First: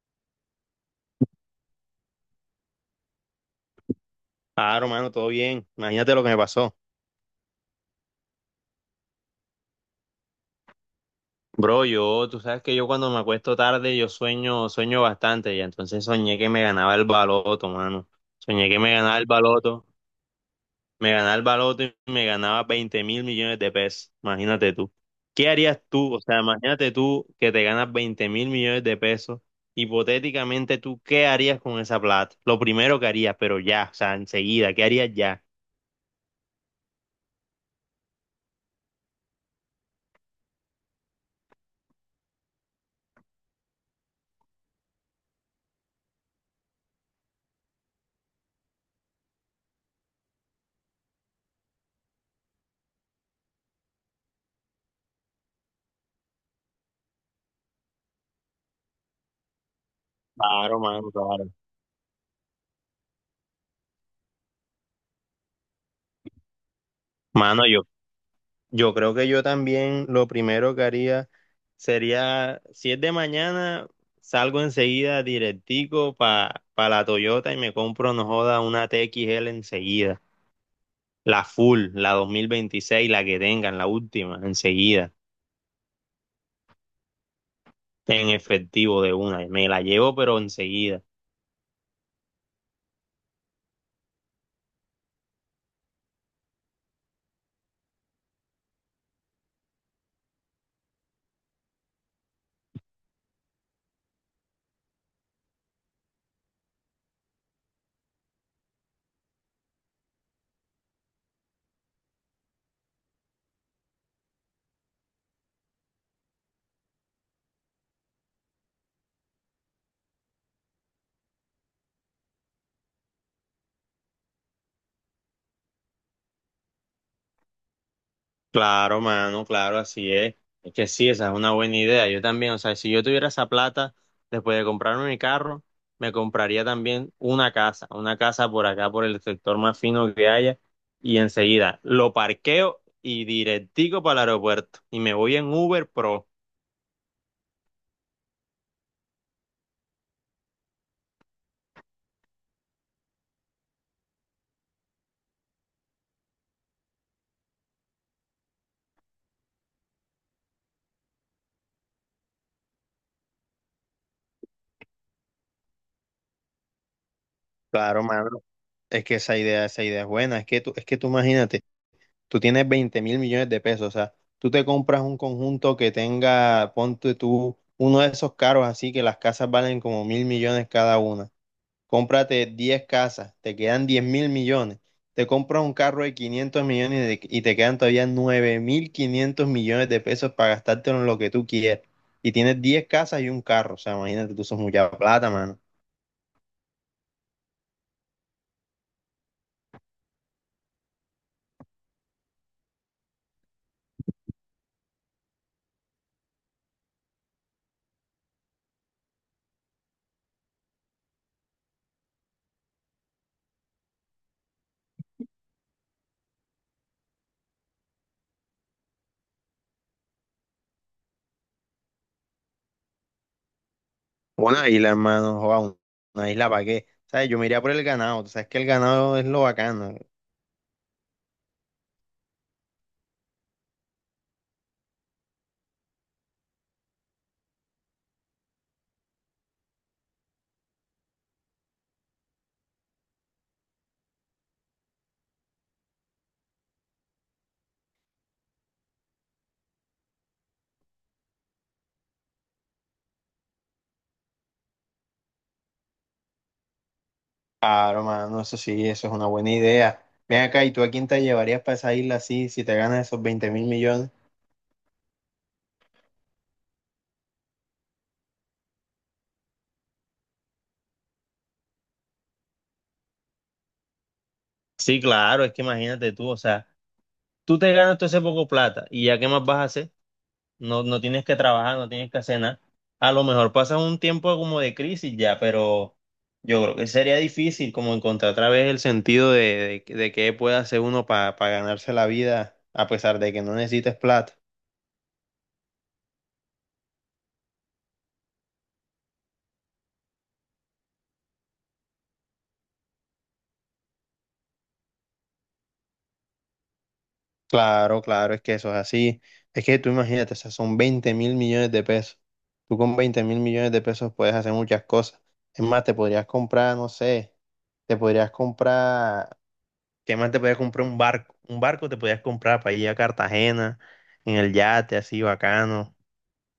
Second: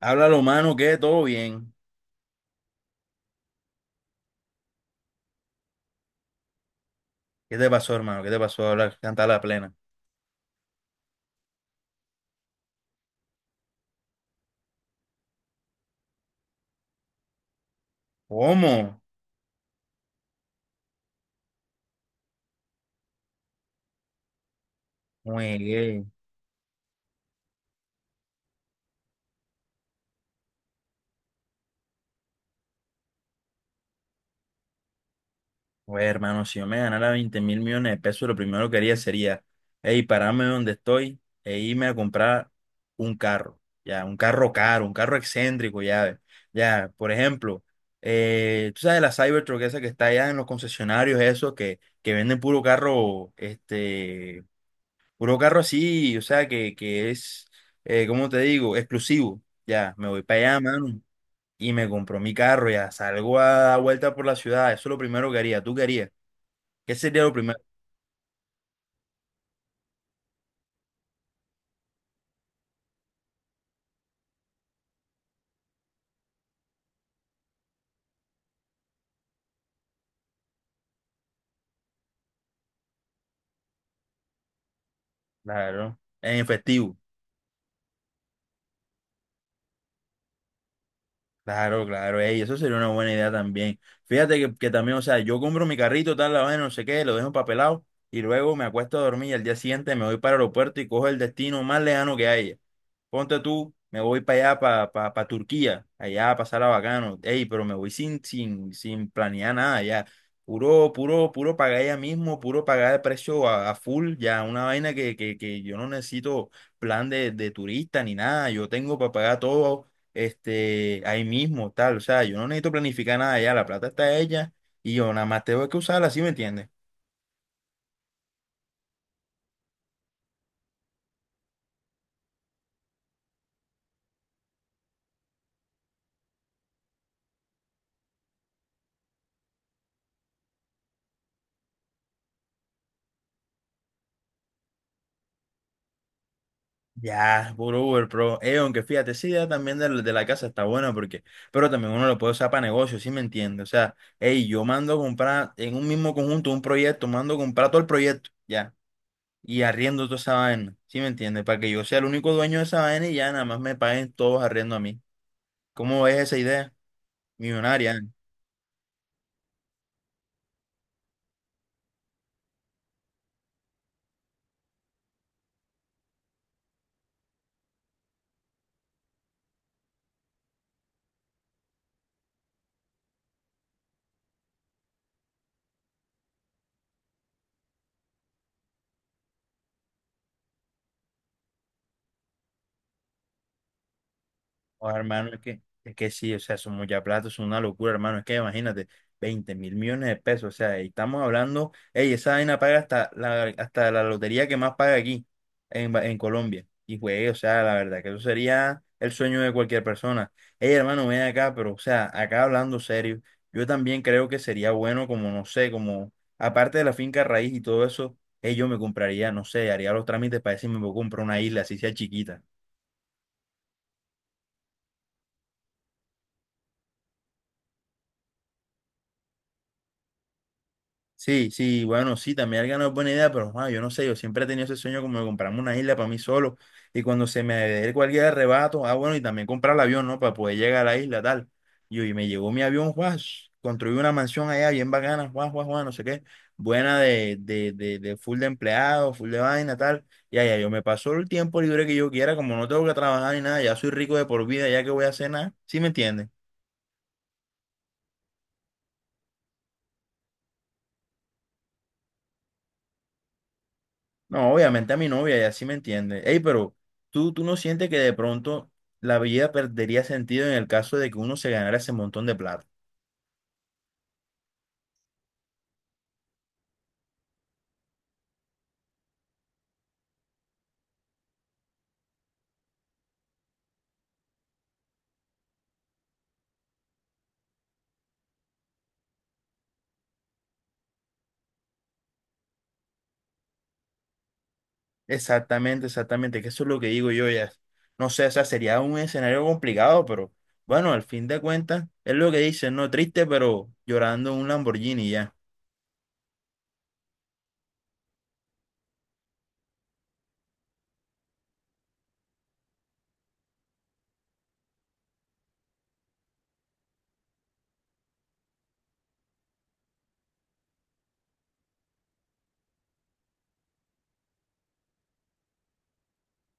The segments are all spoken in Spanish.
Háblalo, mano, que todo bien. Claro, mano, todo bien. Imagínate lo que me pasó. ¿Qué te pasó, hermano? ¿Qué te pasó? Habla, canta la plena. Bro, yo, tú sabes que yo cuando me acuesto tarde, yo sueño, sueño bastante, y entonces soñé que me ganaba el baloto, mano. Soñé que me ¿Cómo? ganaba el baloto, me ganaba el baloto y me ganaba 20 mil millones de pesos. Imagínate tú. ¿Qué Muy harías bien. tú? O sea, imagínate tú que te ganas 20 mil millones de pesos. Hipotéticamente, ¿tú qué harías con esa plata? Lo primero que harías, pero ya, o sea, enseguida, ¿qué harías ya? Pues, hermano, si yo me ganara 20 mil millones de pesos, lo primero que haría sería, hey, pararme donde estoy e irme a comprar un carro. Ya, un carro caro, un carro excéntrico, ya. Ve. Ya, por ejemplo, tú sabes la Cybertruck esa que está allá en los concesionarios, esos que venden puro carro, puro carro así, o sea, que es, ¿cómo te digo? Exclusivo. Ya, me voy para allá, mano, Claro. y me compro mi carro, ya salgo a dar vuelta por la ciudad. Eso es lo primero que haría. ¿Tú qué harías? ¿Qué sería lo primero? Mano, yo creo que yo también lo primero que haría sería, si es de mañana, salgo enseguida directico para la Toyota y me compro, no joda, una TXL enseguida. La full, la 2026, la que tengan, la última, enseguida, Claro, en efectivo. en efectivo de una. Me la llevo, pero enseguida. Claro, claro, ey, eso sería una buena idea también. Fíjate que también, o sea, yo compro mi carrito, tal, la vaina, no sé qué, lo dejo papelado y luego me acuesto a dormir y al día siguiente me voy para el aeropuerto y cojo el destino más lejano que haya. Ponte tú, me voy para allá, para pa, pa- pa Turquía, allá a pasar a bacano. Ey, pero me voy sin planear nada, ya. Puro pagar ya mismo, puro pagar el precio a full, ya. Una vaina que yo no necesito plan de turista ni nada. Yo tengo para pagar todo ahí mismo, tal. O sea, yo no necesito planificar nada ya. La plata está hecha y yo nada más tengo que usarla, ¿sí me entiendes? Claro, mano, claro, así es. Es que sí, esa es una buena idea. Yo también, o sea, si yo tuviera esa plata, después de comprarme mi carro, me compraría también una casa por acá, por el sector más fino que haya, y enseguida lo parqueo y directico para el aeropuerto. Y me voy en Uber Pro. Ya, puro Uber Pro. Aunque fíjate, esa idea también de la casa está buena porque, pero también uno lo puede usar para negocios, ¿sí me entiende? O sea, hey, yo mando a comprar en un mismo conjunto un proyecto, mando a comprar todo el proyecto, ya, y arriendo toda esa vaina, ¿sí me entiende? Para que yo sea el único dueño de esa vaina y ya nada más me paguen todos arriendo a mí. ¿Cómo ves esa idea? Millonaria, ¿eh? Claro, mano. Es que esa idea es buena. Es que tú imagínate. Tú tienes 20 mil millones de pesos, o sea, tú te compras un conjunto que tenga, ponte tú, uno de esos caros así que las casas valen como mil millones cada una. Cómprate 10 casas, te quedan 10 mil millones. Te compras un carro de 500 y te quedan todavía 9 mil 500 millones de pesos para gastártelo en lo que tú quieras. Y tienes 10 casas y un carro, o sea, imagínate, tú sos Oh, mucha plata, hermano, es mano. que, es que sí, o sea, son mucha plata, es una locura, hermano. Es que imagínate, 20 mil millones de pesos, o sea, y estamos hablando, ey, esa vaina paga hasta la lotería que más paga aquí, en, en Colombia. Y, güey, o sea, la verdad, que eso sería el sueño de cualquier persona. Ey, hermano, ven acá, pero, o sea, acá hablando serio, yo también creo que sería bueno, como, no sé, como, aparte de la finca raíz y todo eso, ey, yo me compraría, no sé, haría los trámites para decirme si me puedo comprar una isla, así sea chiquita. Una isla, hermano, joda, una isla para qué. ¿Sabes? Yo me iría por el ganado, tú sabes que el ganado es lo bacano. Sí, sí, bueno, sí, también el ganado es buena idea, pero ah, yo no sé, yo siempre he tenido ese sueño como de comprarme una isla para mí solo y cuando se me dé cualquier arrebato, ah, bueno, y también comprar el avión, ¿no? Para poder llegar a la isla, tal. Y me llegó mi avión, Juan, construí una mansión allá bien bacana, Juan, no sé qué, buena de full de empleados, full de vaina, tal. Y allá yo me paso el tiempo libre que yo quiera, como no tengo que trabajar ni nada, ya soy rico de por vida, ya que voy a hacer nada, ¿sí me entiendes? Claro, mano, eso sí, eso es una buena idea. Ven acá, ¿y tú a quién te llevarías para esa isla así si te ganas esos 20 mil millones? No, obviamente a mi novia, ella sí me entiende. Ey, pero ¿tú no sientes que de pronto la vida perdería sentido en el caso de que uno se ganara ese montón de plata? Sí, claro, es que imagínate tú, o sea, tú te ganas todo ese poco plata y ya qué más vas a hacer, no, no tienes que trabajar, no tienes que hacer nada. A lo mejor pasas un tiempo como de crisis ya, pero yo creo que sería difícil como encontrar otra vez el sentido de qué puede hacer uno para ganarse la vida a pesar de que no necesites plata. Exactamente, exactamente, que eso es lo que digo yo ya. No sé, o sea, sería un escenario complicado, pero bueno, al fin de cuentas, es lo que dicen, no triste, pero llorando en un Lamborghini ya. Claro, claro, es que eso es así. Es que tú imagínate, o sea, son 20 mil millones de pesos. Tú con 20 mil millones de pesos puedes hacer muchas cosas. Es más, te podrías comprar, no sé, te podrías comprar, ¿qué más te podrías comprar? Un barco. Un barco te podrías comprar para ir a Cartagena, en el yate, así bacano.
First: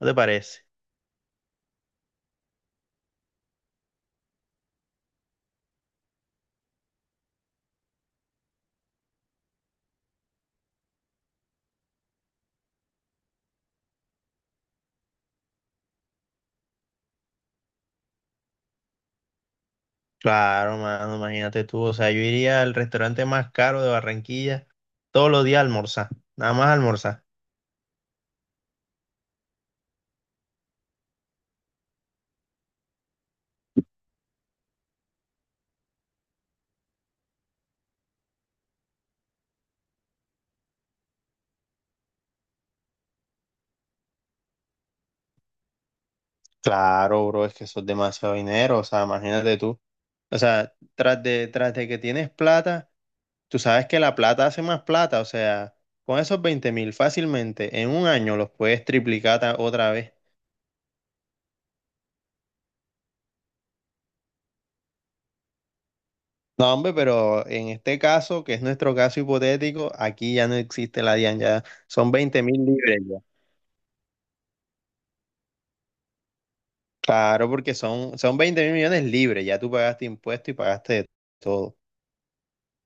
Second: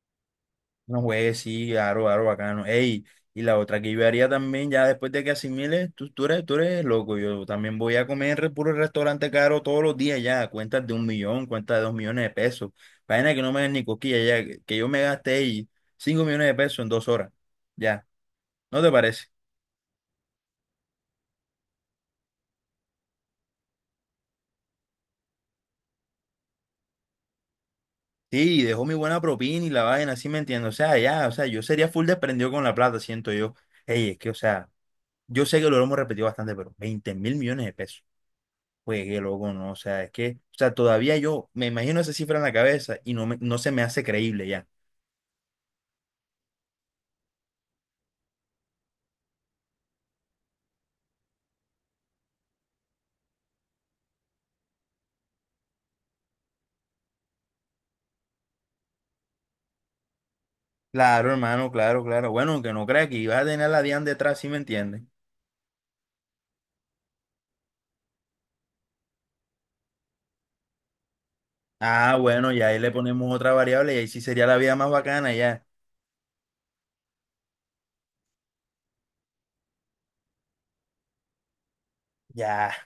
¿No te parece? No juegues, sí, claro, claro, bacano. Ey, y la otra que yo haría también, ya después de que asimiles, tú eres loco. Yo también voy a comer puro restaurante caro todos los días ya. Cuentas de un millón, cuentas de dos millones de pesos. Vaina que no me den ni cosquillas ya. Que yo me gasté ahí cinco millones de pesos en dos horas. Ya, ¿no te parece? Claro, mano, imagínate tú. O sea, yo iría al restaurante más caro de Barranquilla todos los días a almorzar, nada más a almorzar. Sí, dejó mi buena propina y la vaina, así me entiendo. O sea, ya, o sea, yo sería full desprendido con la plata, siento yo. Ey, es que, o sea, yo sé que lo hemos repetido bastante, pero 20 mil millones de pesos. Pues que loco, ¿no? O sea, todavía yo me imagino esa cifra en la cabeza y no, no se me hace creíble ya. Claro, bro, es que eso es demasiado dinero, o sea, imagínate tú. O sea, tras de que tienes plata, tú sabes que la plata hace más plata. O sea, con esos 20 mil fácilmente en un año los puedes otra vez. Claro, hermano, claro, claro. Bueno, que no crea que iba a tener la DIAN detrás, ¿sí me entiendes? No, hombre, pero en este caso, que es nuestro caso hipotético, aquí ya no existe la DIAN, ya son Ah, 20 bueno, mil ya ahí le libres ya. ponemos otra variable y ahí sí sería la vida más bacana, ya. Claro, porque son, son 20 mil millones libres, ya tú pagaste impuestos y pagaste de todo. Ya.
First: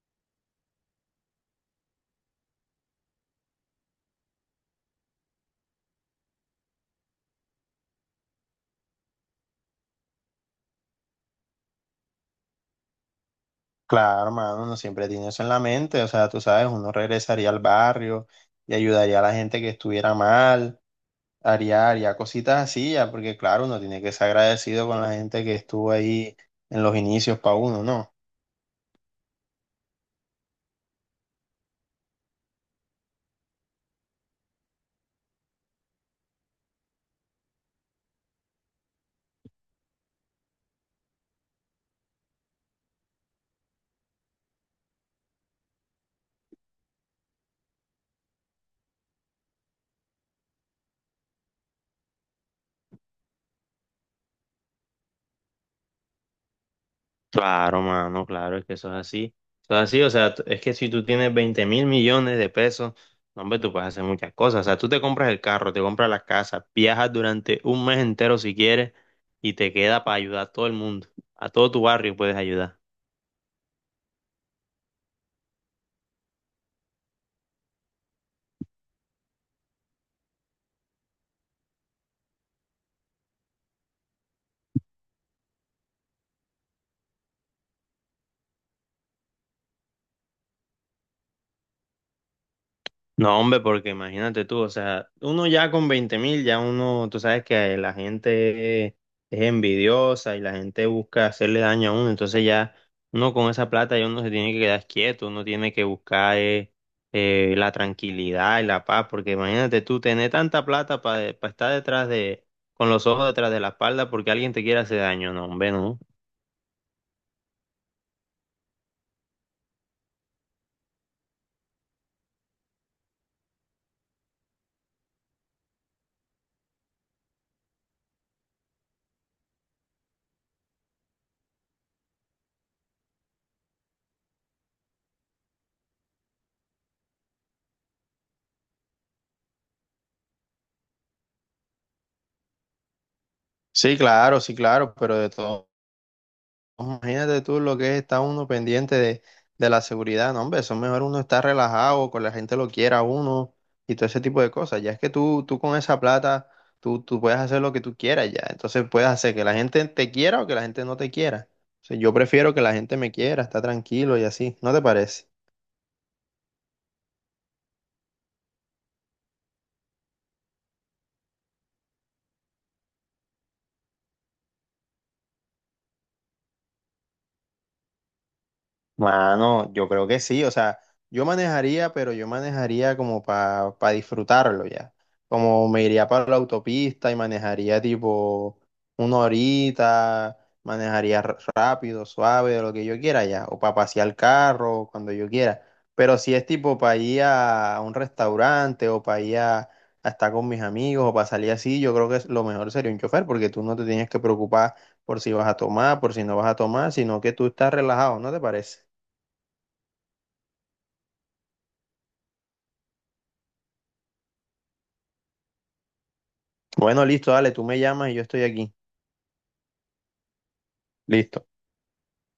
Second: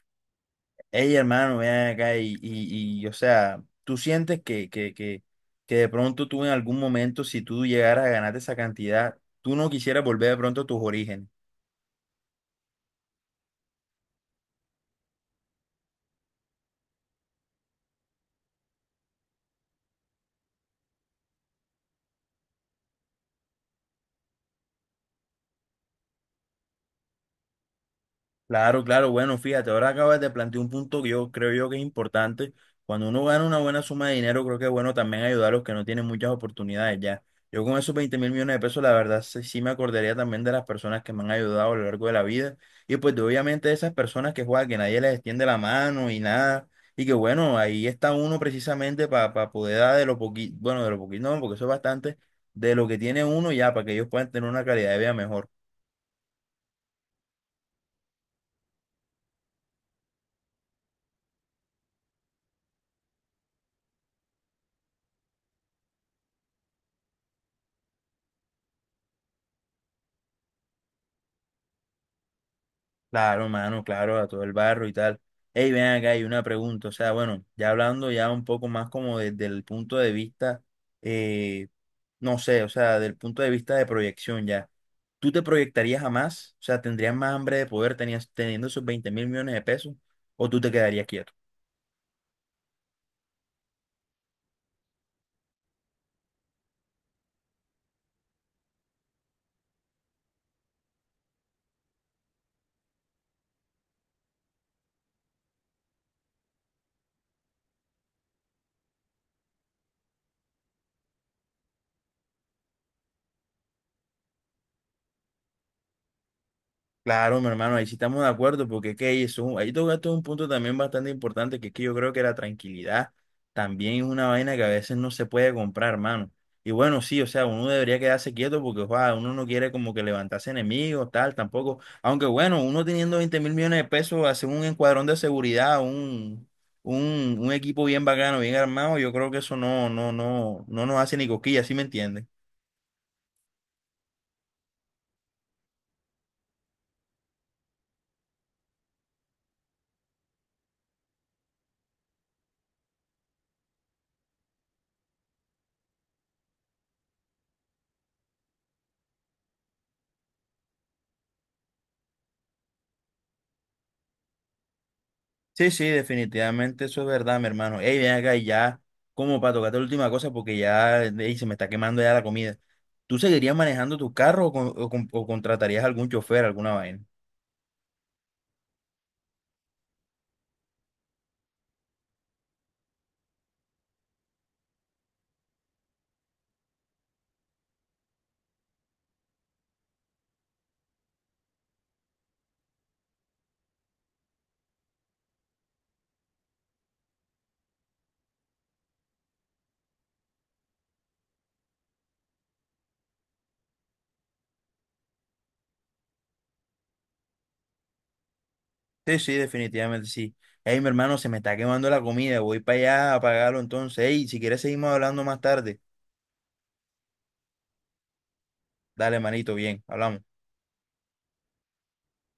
Ey, hermano, ven acá y, o sea, tú sientes que, que de pronto tú en algún momento, si tú llegaras a ganarte esa cantidad, tú no quisieras volver de pronto a tus orígenes. Claro, hermano, uno siempre tiene eso en la mente, o sea, tú sabes, uno regresaría al barrio y ayudaría a la gente que estuviera mal. Haría cositas así ya, porque claro, uno tiene que ser agradecido con la gente que estuvo ahí en los inicios para uno, ¿no? Claro, claro, bueno, fíjate, ahora acabas de plantear un punto que yo creo yo que es importante. Cuando uno gana una buena suma de dinero, creo que es bueno también ayudar a los que no tienen muchas oportunidades ya. Yo con esos 20 mil millones de pesos, la verdad, sí, sí me acordaría también de las personas que me han ayudado a lo largo de la vida. Y pues de, obviamente de esas personas que juegan, que nadie les extiende la mano y nada. Y que bueno, ahí está uno precisamente para poder dar de lo poquito, bueno, de lo poquito, no, porque eso es bastante, de lo que tiene uno ya, para que ellos puedan tener una calidad de vida mejor. Claro, mano, claro, es que eso es así. Eso es así, o sea, es que si tú tienes 20 mil millones de pesos, no, hombre, tú puedes hacer muchas cosas. O sea, tú te compras el carro, te compras la casa, viajas durante un mes entero si quieres y te queda para ayudar a todo el mundo. A todo tu barrio puedes ayudar. Claro, mano, claro, a todo el barro y tal. Ey, ven acá, hay una pregunta. O sea, bueno, ya hablando ya un poco más como desde el punto de vista, eh, no sé, o sea, del punto de vista de proyección ya. ¿Tú te proyectarías a más? O sea, ¿tendrías más hambre de poder tenías, teniendo esos 20 mil millones de pesos? ¿O tú te quedarías quieto? No, hombre, porque imagínate tú, o sea, uno ya con 20 mil, ya uno, tú sabes que la gente es envidiosa y la gente busca hacerle daño a uno, entonces ya uno con esa plata ya uno se tiene que quedar quieto, uno tiene que buscar la tranquilidad y la paz, porque imagínate tú tener tanta plata para estar detrás de, con los ojos detrás de la espalda porque alguien te quiere hacer daño, no, hombre, no. Claro, mi hermano, ahí sí estamos de acuerdo, porque es que ahí, ahí tocaste un punto también bastante importante, que es que yo creo que la tranquilidad también es una vaina que a veces no se puede comprar, hermano. Y bueno, sí, o sea, uno debería quedarse quieto porque joda, uno no quiere como que levantarse enemigos, tal, tampoco. Aunque bueno, uno teniendo 20 mil millones de pesos, hacer un encuadrón de seguridad, un equipo bien bacano, bien armado, yo creo que eso no nos hace ni cosquillas, ¿sí me entiendes? Sí, claro, sí, claro, pero de todo. Imagínate tú lo que es estar uno pendiente de la seguridad, no, hombre, eso es mejor uno estar relajado, con la gente lo quiera a uno y todo ese tipo de cosas. Ya es que tú con esa plata, tú puedes hacer lo que tú quieras ya. Entonces puedes hacer que la gente te quiera o que la gente no te quiera. O sea, yo prefiero que la gente me quiera, está tranquilo y así, ¿no te parece? Sí, sí, definitivamente eso es verdad, mi hermano. Ey, ven acá y ya, como para tocarte la última cosa, porque ya ey, se me está quemando ya la comida. ¿Tú seguirías manejando tu carro o contratarías algún chofer, alguna vaina? Mano, yo creo que sí, o sea, yo manejaría, pero yo manejaría como para disfrutarlo ya. Como me iría para la autopista y manejaría tipo una horita, manejaría rápido, suave, de lo que yo quiera ya, o para pasear el carro, cuando yo quiera. Pero si es tipo para ir a un restaurante o para ir a estar con mis amigos o para salir así, yo creo que lo mejor sería un chofer porque tú no te tienes que preocupar por si vas a tomar, por si no vas a tomar, sino que tú estás relajado, ¿no te parece? Sí, sí, definitivamente sí. Ey, mi hermano, se me está quemando la comida, voy para allá a pagarlo entonces. Ey, si quieres seguimos hablando más tarde. Bueno, listo, dale, tú me llamas y yo estoy aquí. Dale, manito, bien, hablamos. Listo.